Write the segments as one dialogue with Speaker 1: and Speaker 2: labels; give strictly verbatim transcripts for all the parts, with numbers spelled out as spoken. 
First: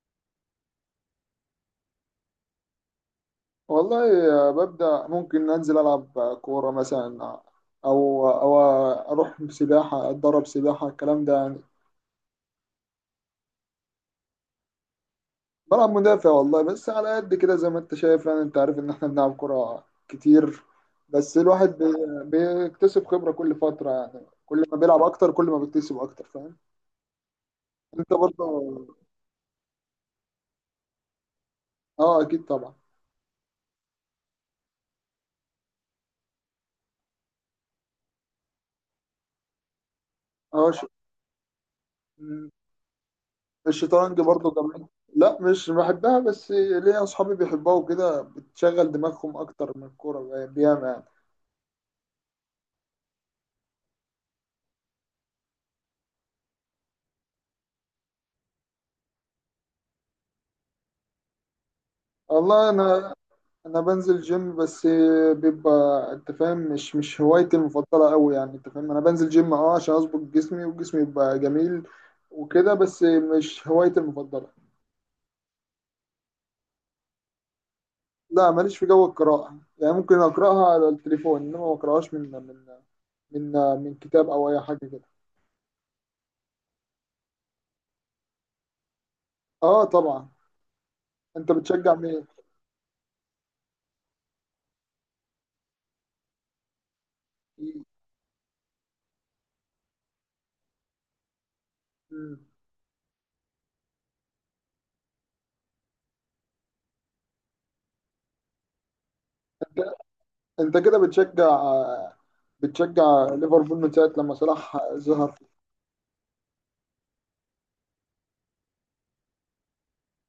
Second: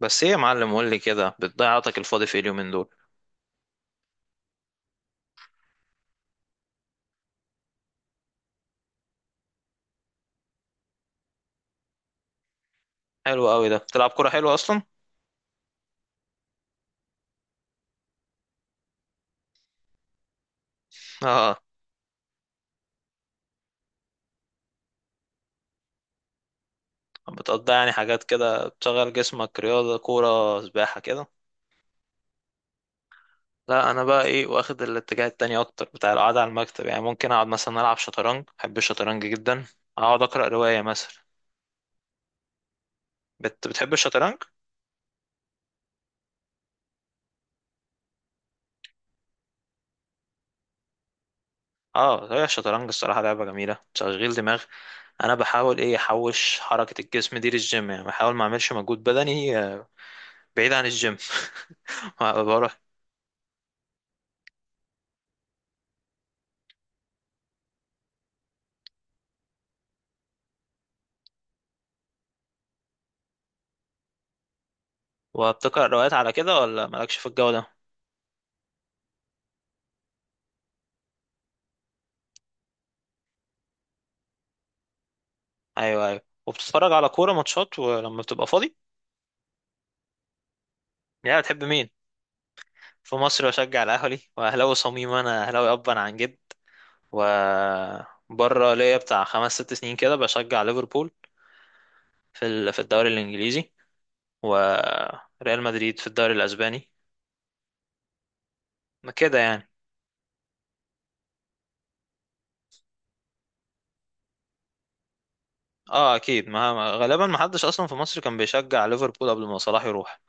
Speaker 1: بس ايه يا معلم، قول لي كده، بتضيع وقتك الفاضي في إيه اليومين دول؟
Speaker 2: والله، ببدأ ممكن أنزل ألعب كورة مثلا، أو أو أروح سباحة أتدرب سباحة، الكلام ده يعني.
Speaker 1: حلو قوي، ده بتلعب كوره حلوه اصلا.
Speaker 2: بلعب مدافع والله، بس على قد كده زي ما أنت شايف، يعني أنت عارف إن إحنا بنلعب كورة كتير. بس
Speaker 1: اه،
Speaker 2: الواحد بي- بيكتسب خبرة كل فترة، يعني كل ما بيلعب أكتر كل ما بيكتسب أكتر، فاهم؟
Speaker 1: بتقضي يعني
Speaker 2: أنت
Speaker 1: حاجات كده
Speaker 2: برضه؟
Speaker 1: بتشغل جسمك، رياضه، كوره، سباحه كده؟
Speaker 2: أه أكيد طبعا.
Speaker 1: لا، انا بقى ايه، واخد الاتجاه التاني اكتر، بتاع القعده على المكتب، يعني ممكن اقعد مثلا العب شطرنج، بحب الشطرنج جدا. اقعد اقرا
Speaker 2: أه
Speaker 1: روايه
Speaker 2: ش...
Speaker 1: مثلا. بت... بتحب
Speaker 2: الشطرنج
Speaker 1: الشطرنج؟
Speaker 2: برضه جميل. لا مش بحبها، بس ليا اصحابي بيحبوها وكده، بتشغل دماغهم اكتر من الكوره يعني، بياما يعني.
Speaker 1: اه، هي الشطرنج الصراحه لعبه جميله، تشغيل دماغ. انا بحاول ايه احوش حركه الجسم دي للجيم، يعني بحاول ما اعملش مجهود بدني آه، بعيد عن الجيم.
Speaker 2: والله
Speaker 1: بروح.
Speaker 2: انا انا بنزل جيم بس، بيبقى انت فاهم، مش مش هوايتي المفضله قوي، يعني انت فاهم، انا بنزل جيم اه عشان اظبط جسمي وجسمي يبقى جميل وكده، بس مش هوايتي المفضله.
Speaker 1: وبتقرأ روايات على كده ولا مالكش في الجو ده؟
Speaker 2: لا ماليش في جو القراءه، يعني ممكن اقراها على التليفون، انما ما اقراهاش من من من من كتاب او اي حاجه كده.
Speaker 1: ايوه ايوه، وبتتفرج على كورة ماتشات ولما بتبقى فاضي؟
Speaker 2: اه طبعا.
Speaker 1: يعني
Speaker 2: انت
Speaker 1: بتحب مين؟
Speaker 2: بتشجع مين؟
Speaker 1: في مصر بشجع الاهلي، واهلاوي صميم، انا اهلاوي ابا عن جد. و بره ليا بتاع خمس ست سنين كده بشجع ليفربول، في ال- في الدوري الانجليزي، وريال مدريد في الدوري الاسباني، ما كده يعني.
Speaker 2: انت كده بتشجع بتشجع ليفربول من ساعه لما صلاح ظهر؟
Speaker 1: اه اكيد، ما ما- غالبا ما حدش اصلا في مصر كان بيشجع ليفربول قبل ما صلاح يروح.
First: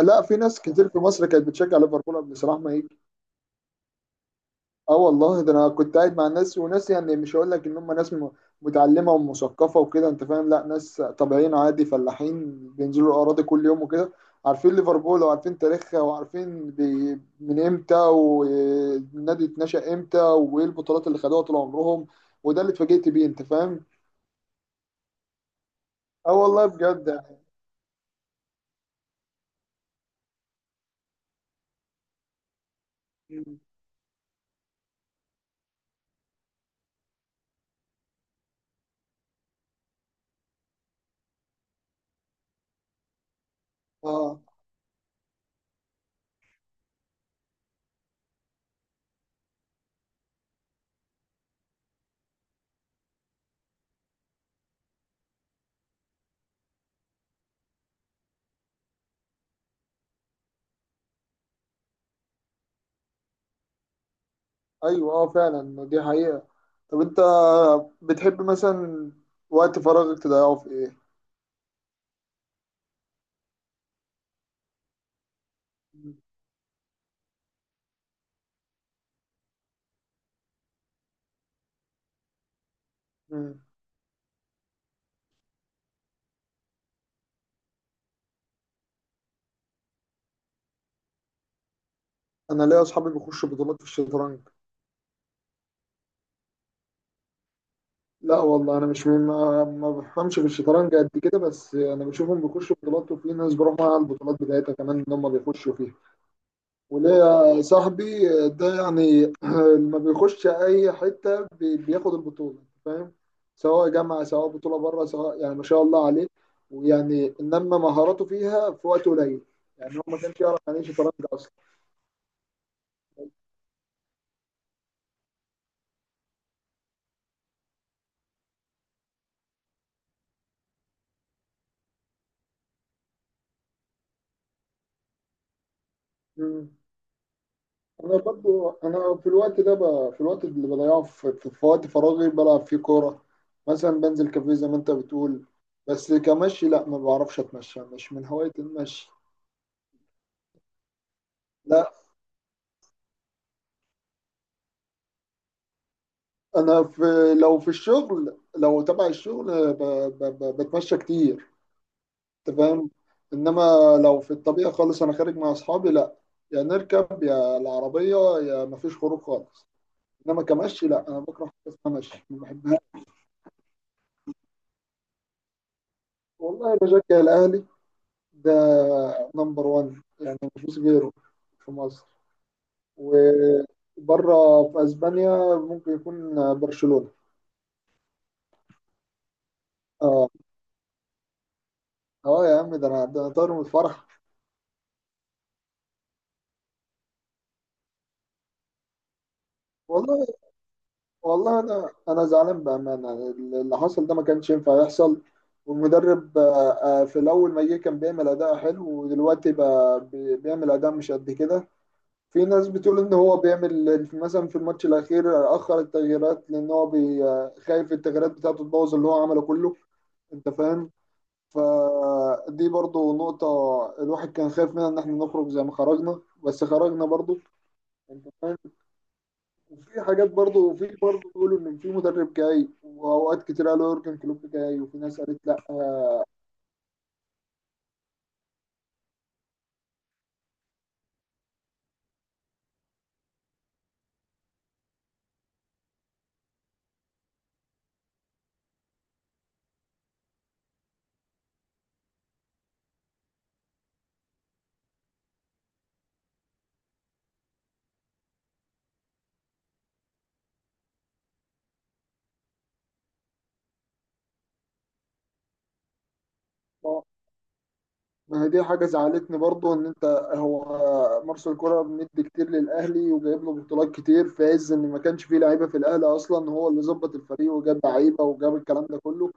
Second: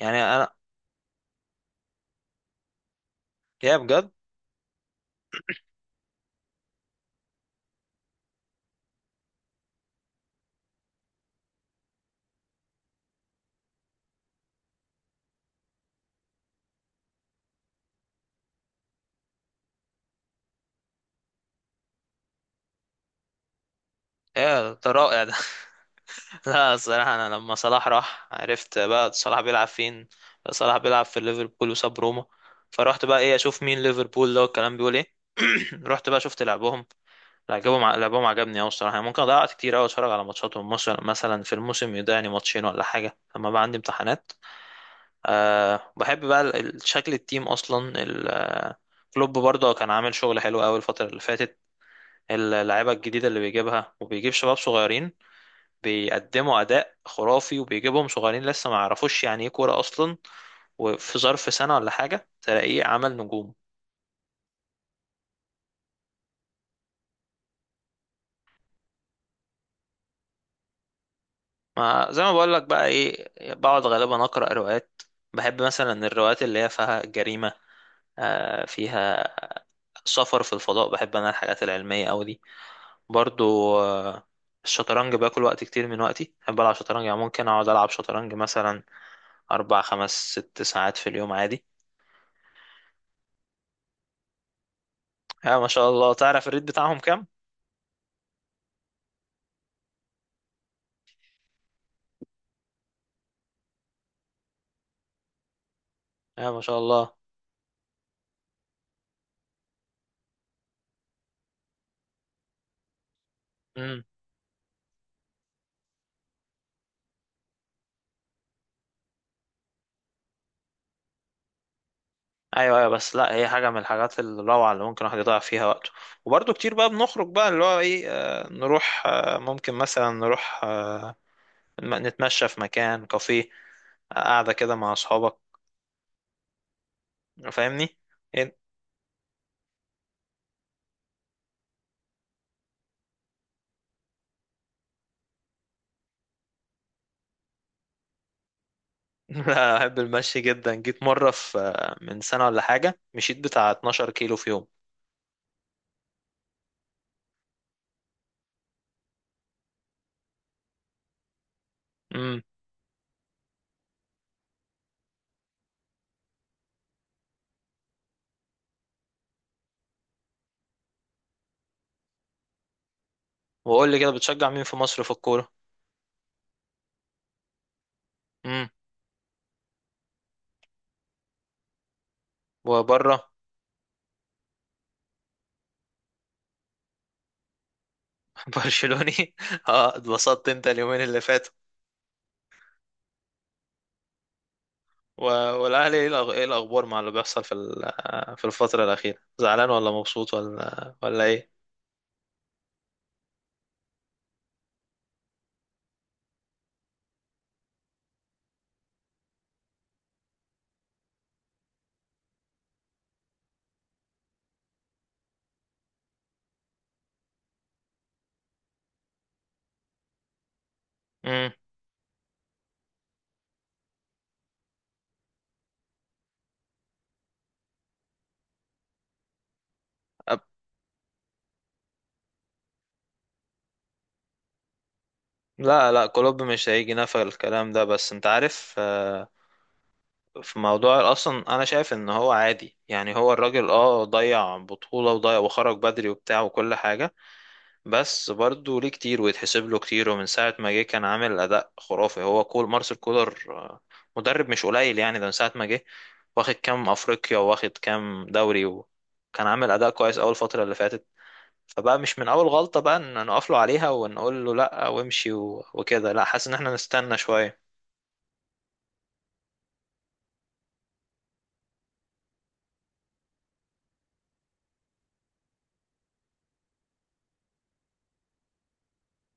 Speaker 1: يعني
Speaker 2: لا، في
Speaker 1: انا
Speaker 2: ناس كتير في مصر كانت بتشجع ليفربول قبل صلاح ما يجي.
Speaker 1: يا بجد؟
Speaker 2: اه والله، ده انا كنت قاعد مع ناس وناس، يعني مش هقول لك ان هم ناس م- متعلمه ومثقفه وكده انت فاهم، لا ناس طبيعيين عادي، فلاحين بينزلوا الاراضي كل يوم وكده، عارفين ليفربول وعارفين تاريخها وعارفين بي- من امتى والنادي اتنشأ امتى وايه البطولات اللي خدوها طول عمرهم، وده اللي اتفاجئت بيه انت فاهم.
Speaker 1: يا ده رائع ده.
Speaker 2: اه والله
Speaker 1: لا،
Speaker 2: بجد.
Speaker 1: الصراحة أنا لما صلاح راح عرفت بقى صلاح بيلعب فين. صلاح بيلعب في ليفربول وساب روما. فروحت بقى إيه
Speaker 2: يعني.
Speaker 1: أشوف مين ليفربول ده والكلام بيقول إيه. رحت بقى شفت لعبهم. لعبهم ع- لعبهم عجبني أوي الصراحة، يعني ممكن ضيعت كتير أوي أتفرج على ماتشاتهم مثلا، مثلا في الموسم يضيعني ماتشين ولا حاجة لما بقى عندي امتحانات.
Speaker 2: اه.
Speaker 1: أه بحب بقى ال- ال- شكل التيم أصلا ال- آه، كلوب برضه كان عامل شغل حلو أوي الفترة اللي فاتت. اللعيبة الجديدة اللي بيجيبها، وبيجيب شباب صغيرين بيقدموا اداء خرافي، وبيجيبهم صغيرين لسه ما يعرفوش يعني ايه كوره اصلا، وفي ظرف سنه ولا حاجه تلاقيه عمل نجوم.
Speaker 2: ايوه اه فعلا، دي حقيقة. طب انت بتحب مثلا وقت فراغك تضيعه في ايه؟
Speaker 1: ما زي ما بقول لك بقى ايه، بقعد غالبا اقرا روايات. بحب مثلا الروايات اللي هي فيها جريمه، آه، فيها سفر في الفضاء. بحب انا الحاجات العلميه أوي دي
Speaker 2: مم.
Speaker 1: برضو. آه، الشطرنج باكل وقت كتير من وقتي، بحب العب شطرنج، يعني ممكن اقعد العب شطرنج مثلا اربع خمس ست ساعات في اليوم عادي.
Speaker 2: انا ليا اصحابي بيخشوا بطولات في الشطرنج.
Speaker 1: يا ما شاء الله، تعرف الريت بتاعهم كام؟
Speaker 2: لا والله انا مش ما, ما بفهمش في الشطرنج قد كده، بس انا بشوفهم بيخشوا بطولات، وفي ناس بروح معاها البطولات بتاعتها كمان ان هم بيخشوا فيها.
Speaker 1: يا ما شاء الله.
Speaker 2: وليا صاحبي ده يعني ما بيخش اي حته بي- بياخد البطوله، أنت فاهم، سواء
Speaker 1: مم.
Speaker 2: جامعه سواء بطوله بره سواء، يعني ما شاء الله عليه. ويعني انما مهاراته فيها في وقت قليل، يعني هو ما كانش يعرف يعني ايه شطرنج اصلا.
Speaker 1: ايوه ايوه، بس لا، هي حاجه من الحاجات الروعه اللي ممكن الواحد يضيع فيها وقته. وبرضه كتير بقى بنخرج بقى اللي هو ايه، آه، نروح، آه، ممكن مثلا نروح، آه، م- نتمشى في مكان، كافيه، آه، قاعده كده مع اصحابك،
Speaker 2: مم.
Speaker 1: فاهمني؟
Speaker 2: انا
Speaker 1: إيه؟
Speaker 2: برضو، انا في الوقت ده ب... في الوقت اللي بضيعه في... في... في وقت فراغي بلعب فيه كوره. مثلا بنزل كافيه زي ما انت بتقول، بس كمشي لا، ما بعرفش اتمشى، مش من هوايه المشي.
Speaker 1: لا، احب المشي جدا. جيت مره في
Speaker 2: لا
Speaker 1: آه، من سنه ولا حاجه مشيت بتاع 12 كيلو في يوم.
Speaker 2: انا في لو في الشغل، لو تبع الشغل ب... ب... ب... بتمشى كتير،
Speaker 1: امم.
Speaker 2: انت فاهم. انما لو في الطبيعة خالص انا خارج مع اصحابي، لا، يا نركب يا العربية، يا مفيش خروج خالص. انما كمشي لا، انا بكره حاجة اسمها مشي، ما بحبهاش.
Speaker 1: وقول لي كده، بتشجع مين في مصر في الكوره؟
Speaker 2: والله بشجع الاهلي، ده
Speaker 1: امم.
Speaker 2: نمبر واحد يعني مفيش غيره في مصر.
Speaker 1: وبره؟
Speaker 2: وبره في اسبانيا ممكن يكون برشلونة.
Speaker 1: برشلوني. اه
Speaker 2: اه.
Speaker 1: اتبسطت انت اليومين اللي فاتوا.
Speaker 2: اه يا عم، ده انا ده انا طاير من الفرح.
Speaker 1: و- والأهلي إيه، الأخ- إيه الأخبار مع اللي بيحصل في ال- في الفترة الأخيرة، زعلان ولا
Speaker 2: والله
Speaker 1: مبسوط ولا ولا إيه؟
Speaker 2: والله انا انا زعلان بامانه. اللي حصل ده ما كانش ينفع يحصل. والمدرب، آه، آه، في الاول ما جه كان بيعمل اداء حلو، ودلوقتي بقى بي- بيعمل اداء مش قد كده. في ناس بتقول ان هو بيعمل مثلا في الماتش الاخير اخر التغييرات لان هو بي- آه، خايف التغييرات بتاعته تبوظ اللي هو عمله كله، انت فاهم.
Speaker 1: مم.
Speaker 2: فدي برضو نقطة الواحد كان خايف منها، ان احنا نخرج زي ما خرجنا، بس خرجنا برضو، انت فاهم. وفي حاجات
Speaker 1: أب-
Speaker 2: برضه، وفي برضه بيقولوا ان في مدرب جاي، واوقات كتير قالوا يورجن كلوب جاي، وفي ناس قالت لا.
Speaker 1: لا لا، كلوب مش هيجي، نفى الكلام ده، بس أنت عارف، آه، في موضوع أصلا أنا شايف إن هو عادي، يعني هو الراجل أه ضيع بطولة وضيع وخرج بدري وبتاع وكل حاجة، بس برضه ليه كتير ويتحسب له كتير، ومن ساعة ما جه كان عامل أداء خرافي. هو كول مارسيل كولر، آه، مدرب مش قليل يعني، ده من ساعة ما جه واخد كام أفريقيا، واخد كام دوري، وكان عامل أداء كويس أول فترة اللي فاتت. فبقى مش من أول غلطة بقى إن نقف له عليها ونقول له لأ وامشي و- وكده. لأ، حاسس إن احنا نستنى شوية.
Speaker 2: ما هي دي حاجه زعلتني برضه، ان انت، هو مارسيل كولر مدي كتير للاهلي، وجايب له بطولات كتير في عز ان ما كانش فيه لعيبه في الاهلي اصلا، هو اللي ظبط الفريق وجاب لعيبه وجاب الكلام ده كله.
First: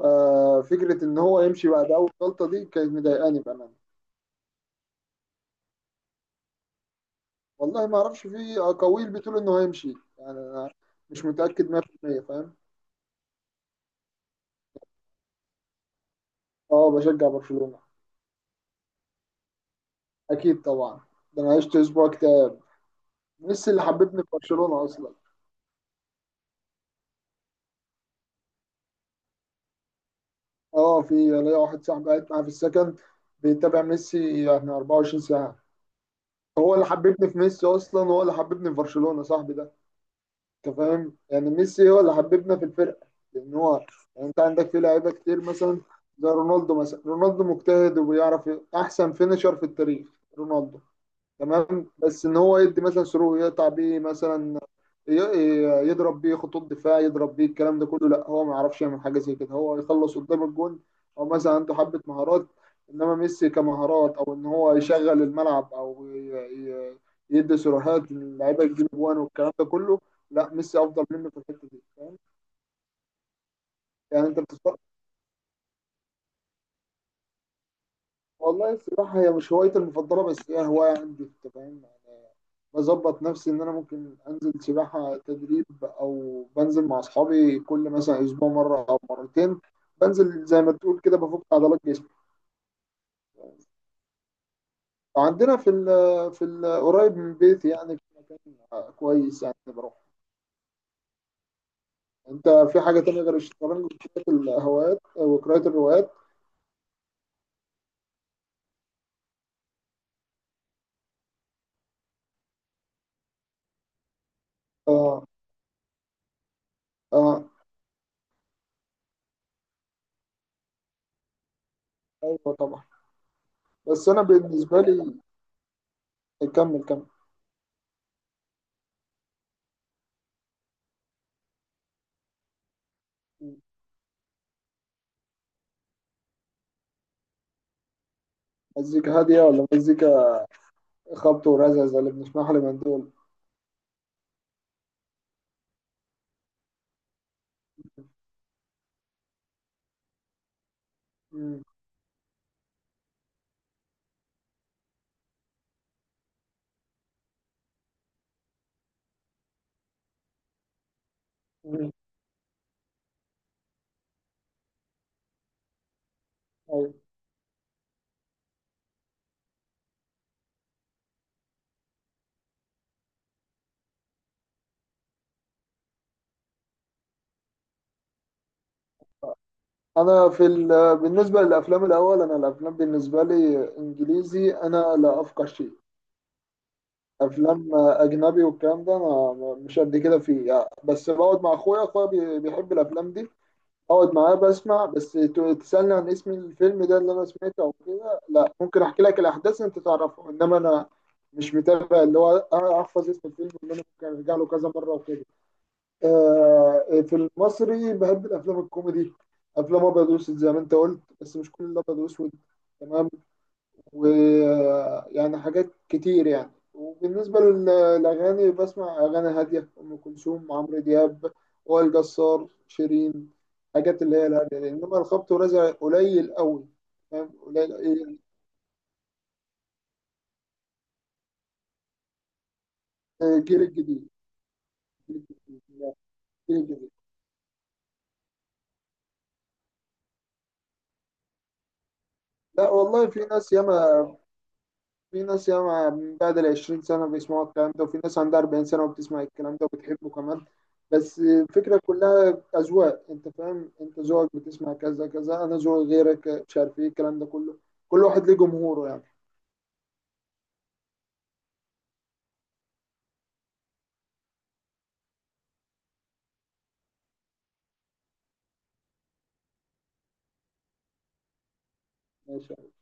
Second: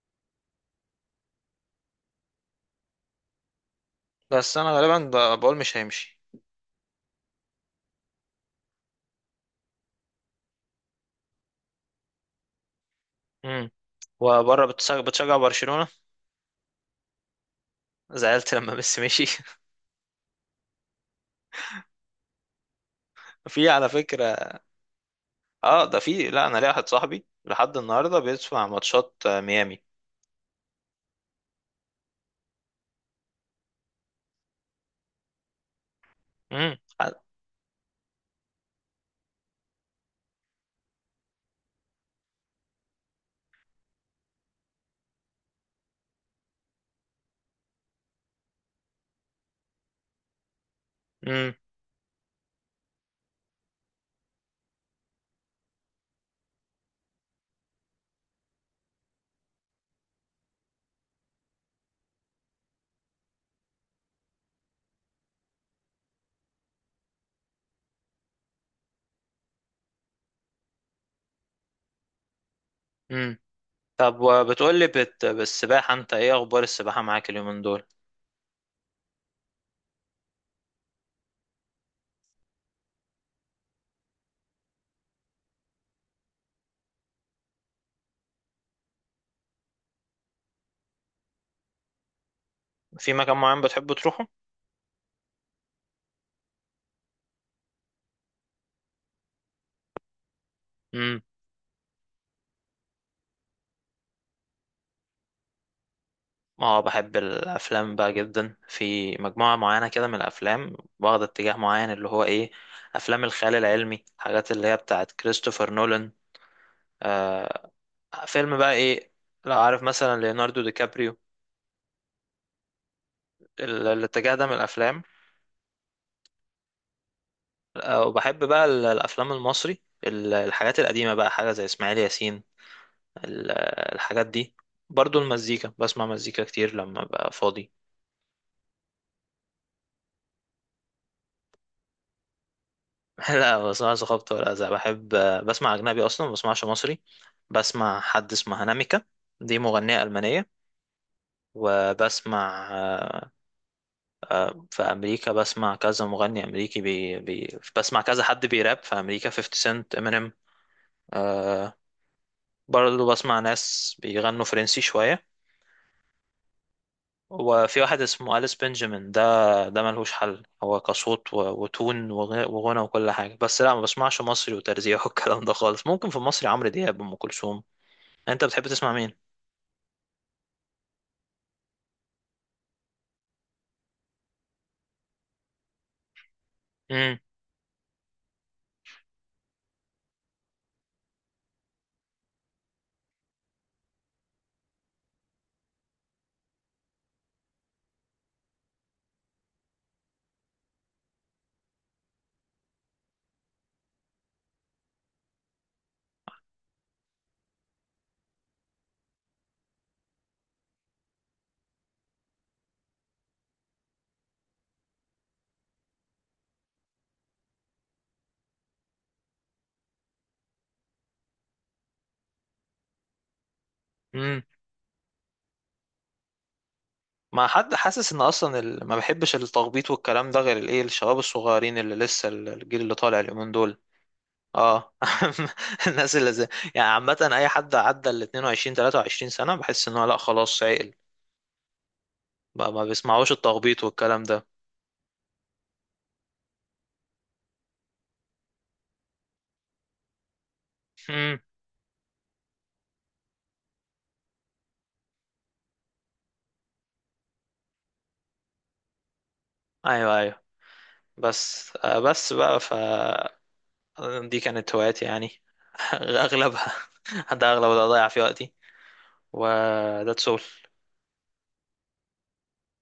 Speaker 2: آه، فكره ان هو يمشي بعد اول غلطه دي كانت مضايقاني بامانه.
Speaker 1: بس أنا غالبا ب- بقول مش هيمشي.
Speaker 2: والله ما اعرفش، في اقاويل بتقول انه هيمشي، يعني انا مش متاكد مية في المية فاهم.
Speaker 1: امم. وبره بتشجع بتشجع برشلونة؟
Speaker 2: اه بشجع برشلونه.
Speaker 1: زعلت لما ميسي مشي؟
Speaker 2: اكيد طبعا، ده انا عشت اسبوع كتير،
Speaker 1: في
Speaker 2: ميسي اللي
Speaker 1: على
Speaker 2: حببني في
Speaker 1: فكرة
Speaker 2: برشلونه اصلا.
Speaker 1: اه ده في، لا، انا ليا واحد صاحبي لحد النهارده بيسمع ماتشات، آه، ميامي.
Speaker 2: اه في ليا واحد صاحبي قاعد معاه في السكن، بيتابع ميسي يعني أربعة وعشرين ساعه. هو
Speaker 1: امم.
Speaker 2: اللي حببني في ميسي اصلا، هو اللي حببني في برشلونه صاحبي ده، انت فاهم، يعني ميسي هو اللي حببنا في الفرقه. لان هو، يعني انت عندك في لعيبه كتير مثلا، زي رونالدو مثلا، رونالدو مجتهد وبيعرف ي- احسن فينيشر في التاريخ رونالدو،
Speaker 1: امم.
Speaker 2: تمام، بس ان هو يدي مثلا صاروخ يقطع بيه مثلا، ي- ي- يضرب بيه خطوط دفاع، يضرب بيه الكلام ده كله، لا هو ما يعرفش يعمل حاجه زي كده، هو يخلص قدام الجون، او مثلا عنده حبه مهارات. انما ميسي، كمهارات او ان هو يشغل الملعب او ي- ي- يدي صراحات للعيبه تجيب جوان والكلام ده كله، لا ميسي افضل منه في الحته دي، فاهم؟
Speaker 1: امم. طب
Speaker 2: يعني انت
Speaker 1: وبتقول
Speaker 2: بتتفرج.
Speaker 1: لي بت... بالسباحه، انت ايه اخبار السباحه معاك اليومين دول؟
Speaker 2: والله السباحه هي مش هوايتي المفضله، بس هي هوايه عندي انت فاهم، بظبط نفسي ان انا ممكن انزل سباحة تدريب او بنزل مع اصحابي كل مثلا اسبوع مرة او مرتين، بنزل زي ما تقول كده بفك عضلات جسمي.
Speaker 1: في مكان معين بتحب تروحه؟
Speaker 2: عندنا في ال في ال قريب من بيتي، يعني في مكان كويس يعني، بروح.
Speaker 1: امم.
Speaker 2: انت في حاجة تانية غير الشطرنج وقراءة الهوايات وقراءة الروايات؟
Speaker 1: اه بحب الافلام بقى جدا، في مجموعه معينه كده من الافلام واخد اتجاه معين، اللي هو ايه، افلام الخيال العلمي، حاجات اللي هي بتاعت
Speaker 2: اه.
Speaker 1: كريستوفر نولان.
Speaker 2: اه.
Speaker 1: آه. فيلم بقى ايه، لو عارف مثلا ليوناردو دي كابريو،
Speaker 2: ايوه طبعا.
Speaker 1: ال-
Speaker 2: بس انا
Speaker 1: الاتجاه ده من
Speaker 2: بالنسبة
Speaker 1: الافلام.
Speaker 2: لي، كمل كمل.
Speaker 1: آه، وبحب بقى ال- الافلام المصري، ال- الحاجات القديمه بقى، حاجه زي اسماعيل ياسين، ال- الحاجات دي. برضو المزيكا بسمع مزيكا كتير لما ببقى فاضي.
Speaker 2: مزيكا هادية ولا مزيكا خبط ورزع زي اللي بنسمعها لمن دول؟
Speaker 1: لا ما بسمعش خبط ولا أذى، بحب آه، بسمع اجنبي اصلا، ما بسمعش مصري. بسمع حد اسمه هناميكا، دي مغنيه المانيه.
Speaker 2: مم.
Speaker 1: وبسمع، آه، آه، في امريكا بسمع كذا مغني امريكي، بي بي بسمع كذا حد بيراب في امريكا، 50 سنت، امينيم. آه،
Speaker 2: مم.
Speaker 1: برضو بسمع ناس بيغنوا فرنسي شويه.
Speaker 2: أيوة.
Speaker 1: وفي واحد اسمه أليس بنجامين، ده ده ملهوش حل، هو كصوت و- وتون، وغ- وغنى وكل حاجة. بس لا ما بسمعش مصري وترزيع والكلام ده خالص، ممكن في مصري عمرو دياب، أم كلثوم. أنت بتحب تسمع مين؟
Speaker 2: انا في ال... بالنسبه للافلام الاول، انا الافلام بالنسبه لي انجليزي انا لا افقه شيء،
Speaker 1: امم.
Speaker 2: افلام اجنبي والكلام ده، انا مش قد كده فيه يعني، بس بقعد مع اخويا اخويا بي- بيحب الافلام دي، اقعد معاه بسمع، بس ت- تسالني عن اسم الفيلم ده اللي انا سمعته او كده لا، ممكن احكي لك الاحداث انت تعرفها، انما انا مش متابع اللي هو احفظ اسم الفيلم اللي انا ممكن ارجع له كذا مره وكده. آه، في المصري بحب الافلام الكوميدي، افلام ابيض واسود زي ما انت قلت، بس مش كل الابيض واسود، تمام، ويعني حاجات كتير يعني. وبالنسبه لل- للاغاني بسمع اغاني هاديه، ام كلثوم، عمرو دياب، وائل جسار، شيرين، حاجات اللي هي
Speaker 1: امم.
Speaker 2: الهاديه دي. انما الخبط والرزع قليل قوي، فاهم
Speaker 1: ما
Speaker 2: قليل
Speaker 1: حد حاسس
Speaker 2: إيه.
Speaker 1: إن أصلا ال... ما بحبش التخبيط والكلام ده غير الإيه الشباب الصغيرين اللي لسه ال- الجيل اللي طالع اليومين
Speaker 2: الجيل
Speaker 1: دول.
Speaker 2: الجديد.
Speaker 1: اه.
Speaker 2: الجيل الجديد لا.
Speaker 1: الناس اللي زي،
Speaker 2: الجيل
Speaker 1: يعني
Speaker 2: الجديد.
Speaker 1: عامة أي حد عدى ال اتنين وعشرين ثلاثة وعشرين سنة بحس إن هو لا خلاص عقل. ما
Speaker 2: لا،
Speaker 1: ما
Speaker 2: والله في
Speaker 1: بيسمعوش
Speaker 2: ناس
Speaker 1: التخبيط
Speaker 2: ياما
Speaker 1: والكلام ده.
Speaker 2: في ناس ياما من بعد ال عشرين سنة بيسمعوا الكلام ده، وفي ناس عندها أربعين سنة وبتسمع الكلام ده وبتحبه كمان. بس
Speaker 1: امم.
Speaker 2: الفكرة كلها أذواق، أنت فاهم، أنت ذوقك بتسمع كذا كذا، أنا ذوقي غيرك، مش عارف إيه الكلام ده كله، كل واحد ليه جمهوره يعني.
Speaker 1: ايوه ايوه، بس آه، بس بقى ف دي كانت هواياتي يعني، اغلبها. ده اغلب اللي اضيع فيه وقتي. وده تسول.
Speaker 2: ماشي.